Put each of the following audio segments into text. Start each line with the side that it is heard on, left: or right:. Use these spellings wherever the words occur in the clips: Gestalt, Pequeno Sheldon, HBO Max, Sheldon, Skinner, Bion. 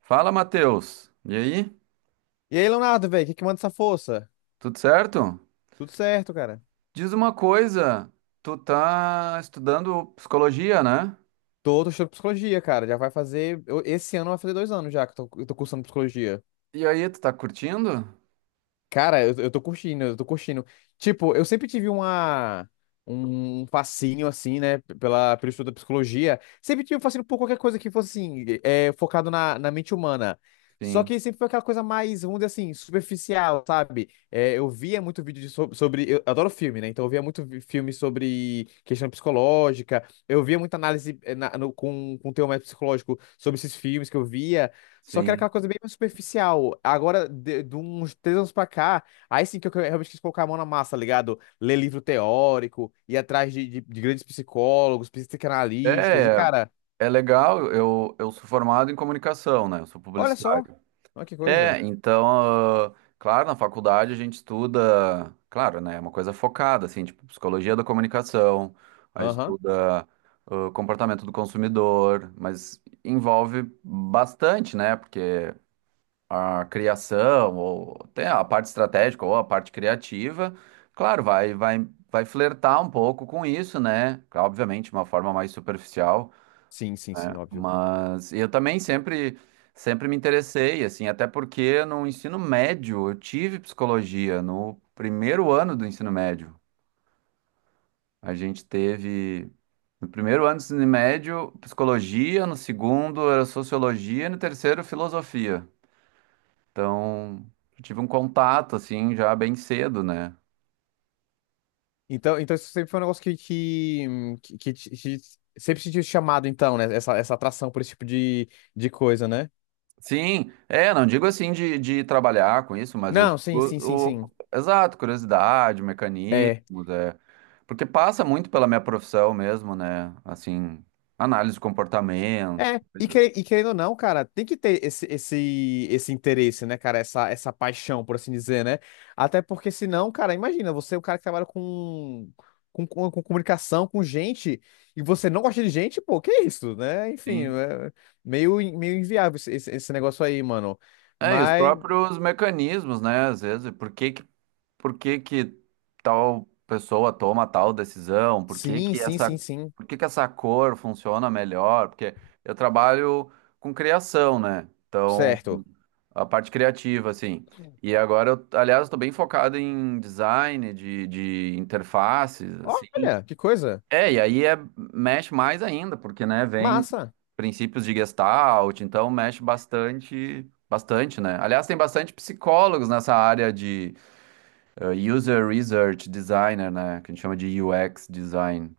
right: Fala, Matheus. E aí?
left: E aí, Leonardo, velho, o que que manda essa força?
right: Tudo certo?
left: Tudo certo, cara.
right: Diz uma coisa, tu tá estudando psicologia, né?
left: Tô estudando psicologia, cara. Já vai fazer. Eu- Esse ano vai fazer 2 anos já que eu tô cursando psicologia.
right: E aí, tu tá curtindo?
left: Cara, eu tô curtindo, eu tô curtindo. Tipo, eu sempre tive um fascínio, assim, né, pelo estudo da psicologia. Sempre tive um fascínio por qualquer coisa que fosse, assim, focado na mente humana. Só
right: Sim,
left: que sempre foi aquela coisa mais, vamos dizer assim, superficial, sabe? Eu via muito vídeo de sobre. Eu adoro filme, né? Então eu via muito filme sobre questão psicológica. Eu via muita análise com teor mais psicológico sobre esses filmes que eu via. Só que era
right: sim.
left: aquela coisa bem mais superficial. Agora, de uns 3 anos pra cá, aí sim que eu realmente quis colocar a mão na massa, tá ligado? Ler livro teórico, ir atrás de grandes psicólogos, psicanalistas, e
right: É,
left: cara,
right: é legal. Eu sou formado em comunicação, né? Eu sou
left: olha só,
right: publicitário.
left: olha que coisa.
right: É, então, claro, na faculdade a gente estuda, claro, né? É uma coisa focada, assim, tipo, psicologia da comunicação, aí
left: Aham.
right: estuda, comportamento do consumidor, mas envolve bastante, né? Porque a criação, ou até a parte estratégica ou a parte criativa, claro, vai flertar um pouco com isso, né? Claro, obviamente, de uma forma mais superficial,
left: Sim, sim,
right: né?
left: sim, óbvio.
right: Mas eu também sempre me interessei, assim, até porque no ensino médio eu tive psicologia, no primeiro ano do ensino médio. A gente teve. No primeiro ano do ensino médio, psicologia, no segundo era sociologia, e no terceiro, filosofia. Então, eu tive um contato, assim, já bem cedo, né?
left: Então isso sempre foi um negócio que sempre sentiu chamado, então, né? Essa atração por esse tipo de coisa, né?
right: Sim, é, não digo assim de trabalhar com isso, mas eu digo
left: Não, sim, sim, sim, sim.
right: exato, curiosidade,
left: é
right: mecanismos, é. Porque passa muito pela minha profissão mesmo, né? Assim, análise do comportamento,
left: É, e,
right: coisa
left: que- e querendo ou não, cara, tem que ter esse interesse, né, cara? Essa paixão, por assim dizer, né? Até porque senão, cara, imagina, você é um cara que trabalha com comunicação, com gente, e você não gosta de gente, pô, que isso, né? Enfim,
right: assim.
left: é meio inviável esse negócio aí, mano.
right: É, e os
left: Mas,
right: próprios mecanismos, né? Às vezes, por que que tal pessoa toma tal decisão?
left: sim, sim, sim, sim,
right: Por que que essa cor funciona melhor? Porque eu trabalho com criação, né? Então,
left: certo.
right: a parte criativa, assim. E agora, eu, aliás, estou bem focado em design de interfaces, assim.
left: Olha, que coisa.
right: É, e aí é, mexe mais ainda, porque, né, vem
left: Massa.
right: princípios de Gestalt, então mexe bastante, bastante, né? Aliás, tem bastante psicólogos nessa área de User Research Designer, né, que a gente chama de UX Design.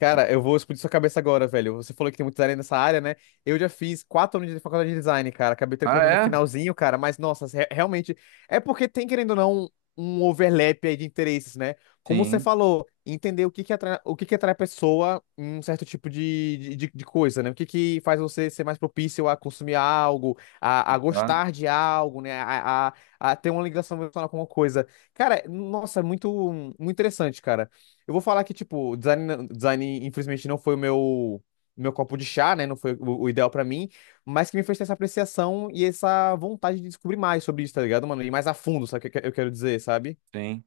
left: Cara, eu vou explodir sua cabeça agora, velho. Você falou que tem muito design nessa área, né? Eu já fiz 4 anos de faculdade de design, cara. Acabei
right: Ah,
left: trancando no
right: é?
left: finalzinho, cara. Mas, nossa, realmente. É porque tem, querendo ou não, um overlap aí de interesses, né? Como você
right: Sim,
left: falou, entender o que que atrai, o que que atrai a pessoa em um certo tipo de coisa, né? O que que faz você ser mais propício a consumir algo, a
right: exato,
left: gostar de algo, né? A ter uma ligação emocional com uma coisa. Cara, nossa, é muito, muito interessante, cara. Eu vou falar que, tipo, design, design infelizmente não foi o meu copo de chá, né? Não foi o ideal pra mim, mas que me fez ter essa apreciação e essa vontade de descobrir mais sobre isso, tá ligado, mano? E mais a fundo, sabe o que eu quero dizer, sabe?
right: sim.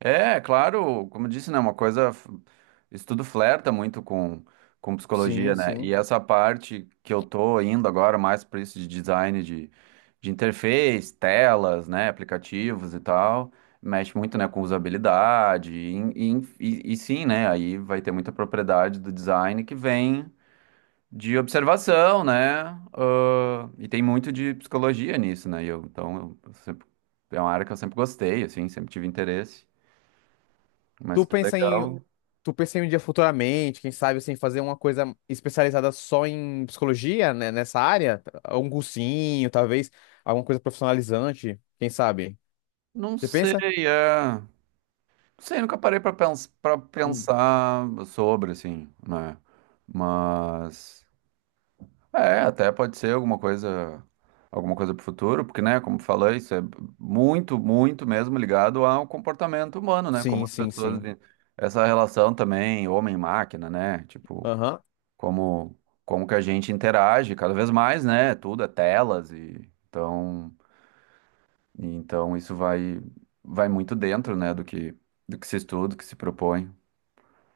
right: É, claro, como eu disse, né, uma coisa, isso tudo flerta muito com psicologia,
left: Sim,
right: né,
left: sim.
right: e essa parte que eu tô indo agora mais para isso de design de interface, telas, né, aplicativos e tal, mexe muito, né, com usabilidade, e sim, né, aí vai ter muita propriedade do design que vem de observação, né, e tem muito de psicologia nisso, né, e eu, então, é uma área que eu sempre gostei, assim, sempre tive interesse.
left: Tu
right: Mas que
left: pensa em,
right: legal.
left: tu pensa em um dia futuramente, quem sabe, assim, fazer uma coisa especializada só em psicologia, né, nessa área? Um cursinho, talvez, alguma coisa profissionalizante, quem sabe?
right: Não
left: Você
right: sei,
left: pensa?
right: é. Não sei, nunca parei pra
left: Hum.
right: pensar sobre, assim, né? Mas. É, até pode ser alguma coisa. Alguma coisa pro futuro, porque, né, como falei, isso é muito, muito mesmo ligado ao comportamento humano, né? Como
left: Sim,
right: as
left: sim,
right: pessoas.
left: sim.
right: Essa relação também, homem-máquina, né? Tipo,
left: Aham.
right: como, como que a gente interage cada vez mais, né? Tudo é telas e então. E então isso vai muito dentro, né, do que se estuda, do que se propõe.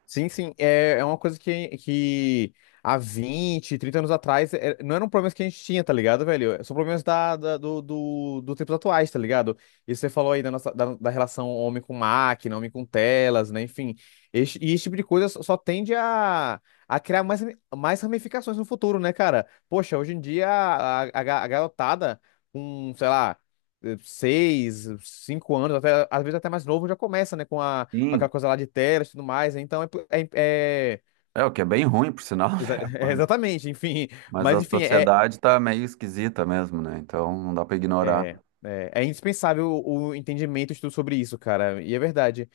left: Sim, sim, é uma coisa que há 20 30 anos atrás não eram problemas que a gente tinha, tá ligado, velho? São problemas do tempos atuais, tá ligado? E você falou aí nossa, da relação homem com máquina, homem com telas, né? Enfim, esse tipo de coisa só tende a criar mais ramificações no futuro, né, cara? Poxa, hoje em dia a garotada com, sei lá, 6, 5 anos, até, às vezes até mais novo, já começa, né, com a aquela
right: Sim,
left: coisa lá de telas e tudo mais. Né? Então
right: é o que é bem ruim, por sinal, né?
left: é
right: Mas,
left: exatamente, enfim.
right: mas,
left: Mas
right: a
left: enfim, é,
right: sociedade tá meio esquisita mesmo, né? Então não dá para ignorar.
left: é, é, é indispensável o entendimento e estudo sobre isso, cara. E é verdade.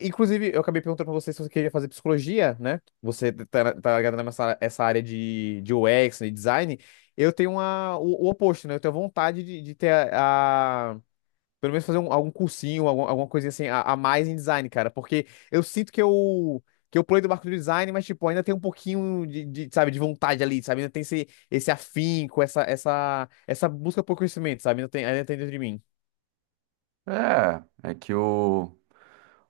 left: Inclusive, eu acabei perguntando pra você se você queria fazer psicologia, né? Você tá ligado nessa essa área de UX, né, design. Eu tenho o oposto, né? Eu tenho vontade de ter a- pelo menos fazer algum cursinho, alguma coisinha assim, a mais em design, cara. Porque eu sinto que eu pulei do barco do design, mas, tipo, ainda tem um pouquinho sabe, de vontade ali, sabe? Ainda tem esse afinco, essa busca por conhecimento, sabe? Ainda tem dentro de mim.
right: É, é que o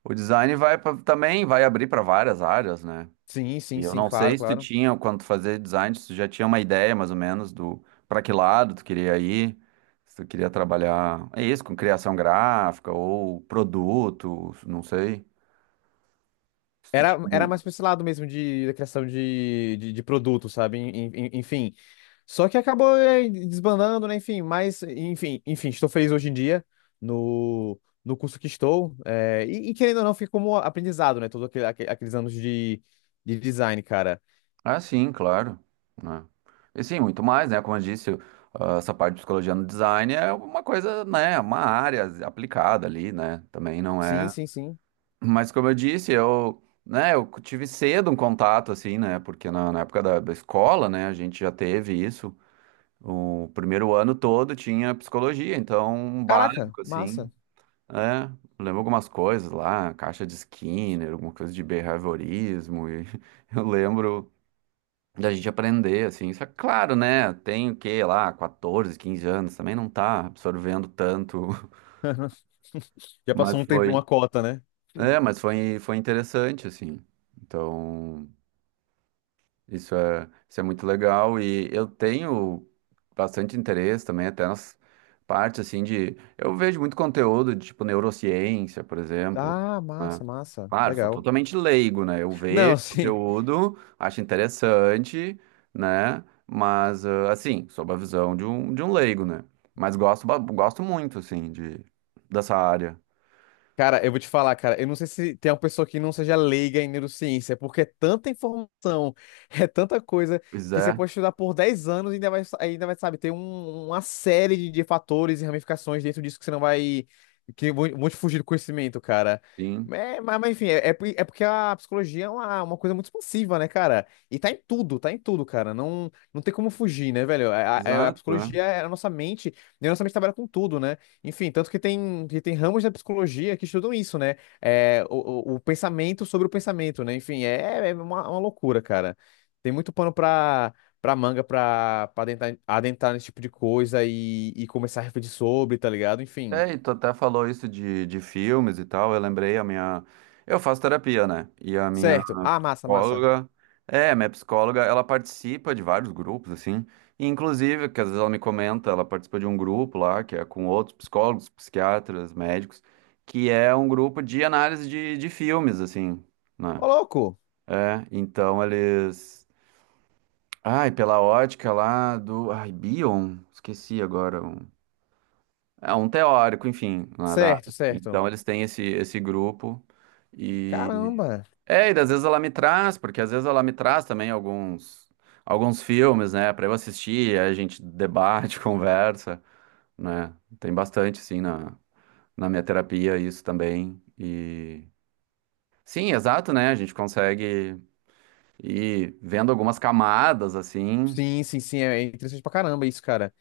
right: o design também vai abrir para várias áreas, né?
left: Sim,
right: E
left: sim,
right: eu
left: sim,
right: não sei
left: claro,
right: se tu
left: claro.
right: tinha quando tu fazia design, se tu já tinha uma ideia mais ou menos do para que lado tu queria ir. Se tu queria trabalhar, é isso, com criação gráfica ou produto, não sei. Se tu
left: Era,
right: tinha-
left: era mais pra esse lado mesmo da criação de produto, sabe? Enfim. Só que acabou desbandando, né? Enfim, mas, enfim, estou feliz hoje em dia no, no curso que estou. E querendo ou não, fica como aprendizado, né? Todos aqueles anos de design, cara.
right: Ah, sim, claro, né? E sim, muito mais, né? Como eu disse, essa parte de psicologia no design é uma coisa, né? Uma área aplicada ali, né? Também não
left: Sim,
right: é.
left: sim, sim.
right: Mas como eu disse, eu, né? Eu tive cedo um contato assim, né? Porque na época da escola, né? A gente já teve isso. O primeiro ano todo tinha psicologia, então um
left: Caraca,
right: básico assim.
left: massa.
right: É, lembro algumas coisas lá, caixa de Skinner, alguma coisa de behaviorismo, e eu lembro da gente aprender, assim. Só que, claro, né? Tem o quê lá, 14, 15 anos, também não tá absorvendo tanto,
left: Já passou
right: mas
left: um tempo, uma
right: foi.
left: cota, né? Hum.
right: É, mas foi interessante, assim. Então. Isso é muito legal e eu tenho bastante interesse também, até nas partes assim de. Eu vejo muito conteúdo de tipo neurociência, por exemplo,
left: Ah,
right: né?
left: massa, massa.
right: Claro, sou
left: Legal.
right: totalmente leigo, né? Eu
left: Não,
right: vejo
left: sim.
right: conteúdo, acho interessante, né? Mas assim, sob a visão de um, leigo, né? Mas gosto, gosto muito, assim, dessa área.
left: Cara, eu vou te falar, cara, eu não sei se tem uma pessoa que não seja leiga em neurociência, é porque é tanta informação, é tanta coisa,
right: Pois
left: que você
right: é,
left: pode estudar por 10 anos e ainda vai, sabe, ter uma série de fatores e ramificações dentro disso que você não vai, que vão te fugir do conhecimento, cara.
right: sim.
left: É, mas, enfim, é porque a psicologia é uma coisa muito expansiva, né, cara? E tá em tudo, cara. Não, não tem como fugir, né, velho? A
right: Exato, é.
left: psicologia é a nossa mente, e a nossa mente trabalha com tudo, né? Enfim, tanto que tem, ramos da psicologia que estudam isso, né? É, o pensamento sobre o pensamento, né? Enfim, é uma loucura, cara. Tem muito pano pra manga pra adentrar nesse tipo de coisa e começar a refletir sobre, tá ligado? Enfim.
right: É, e tu até falou isso de filmes e tal. Eu lembrei a minha. Eu faço terapia, né? E a minha
left: Certo. Ah, massa, massa.
right: psicóloga. É, a minha psicóloga, ela participa de vários grupos, assim. E, inclusive, que às vezes ela me comenta, ela participa de um grupo lá, que é com outros psicólogos, psiquiatras, médicos, que é um grupo de análise de filmes, assim, né?
left: Ô, louco!
right: É, então eles. Ai, pela ótica lá do. Ai, Bion? Esqueci agora. É um teórico, enfim, lá da
left: Certo,
right: área.
left: certo.
right: Então eles têm esse grupo e
left: Caramba.
right: e às vezes ela me traz, porque às vezes ela me traz também alguns filmes, né, para eu assistir, aí a gente debate, conversa, né? Tem bastante sim na minha terapia isso também e sim, exato, né? A gente consegue ir vendo algumas camadas assim.
left: Sim, sim, sim. É interessante pra caramba isso, cara.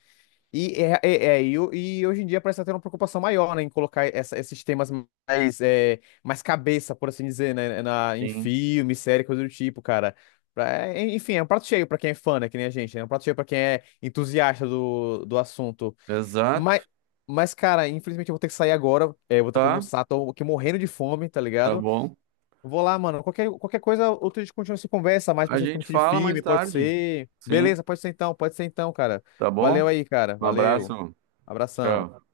left: E hoje em dia parece até uma preocupação maior, né, em colocar esses temas mais cabeça, por assim dizer, né, em
right: Sim.
left: filme, série, coisa do tipo, cara. Enfim, é um prato cheio pra quem é fã, né, que nem a gente, né, é um prato cheio pra quem é entusiasta do assunto.
right: Exato.
left: Mas, mas, cara, infelizmente eu vou ter que sair agora, eu vou ter que
right: Tá,
left: almoçar, tô aqui morrendo de fome, tá
right: tá
left: ligado?
right: bom.
left: Vou lá, mano, qualquer coisa, outro dia a gente continua essa conversa, mais
right: A gente
left: especificamente de
right: fala
left: filme,
right: mais
left: pode
right: tarde.
left: ser.
right: Sim.
left: Beleza, pode ser então, cara.
right: Tá
left: Valeu
right: bom?
left: aí, cara,
right: Um
left: valeu.
right: abraço.
left: Abração.
right: Tchau.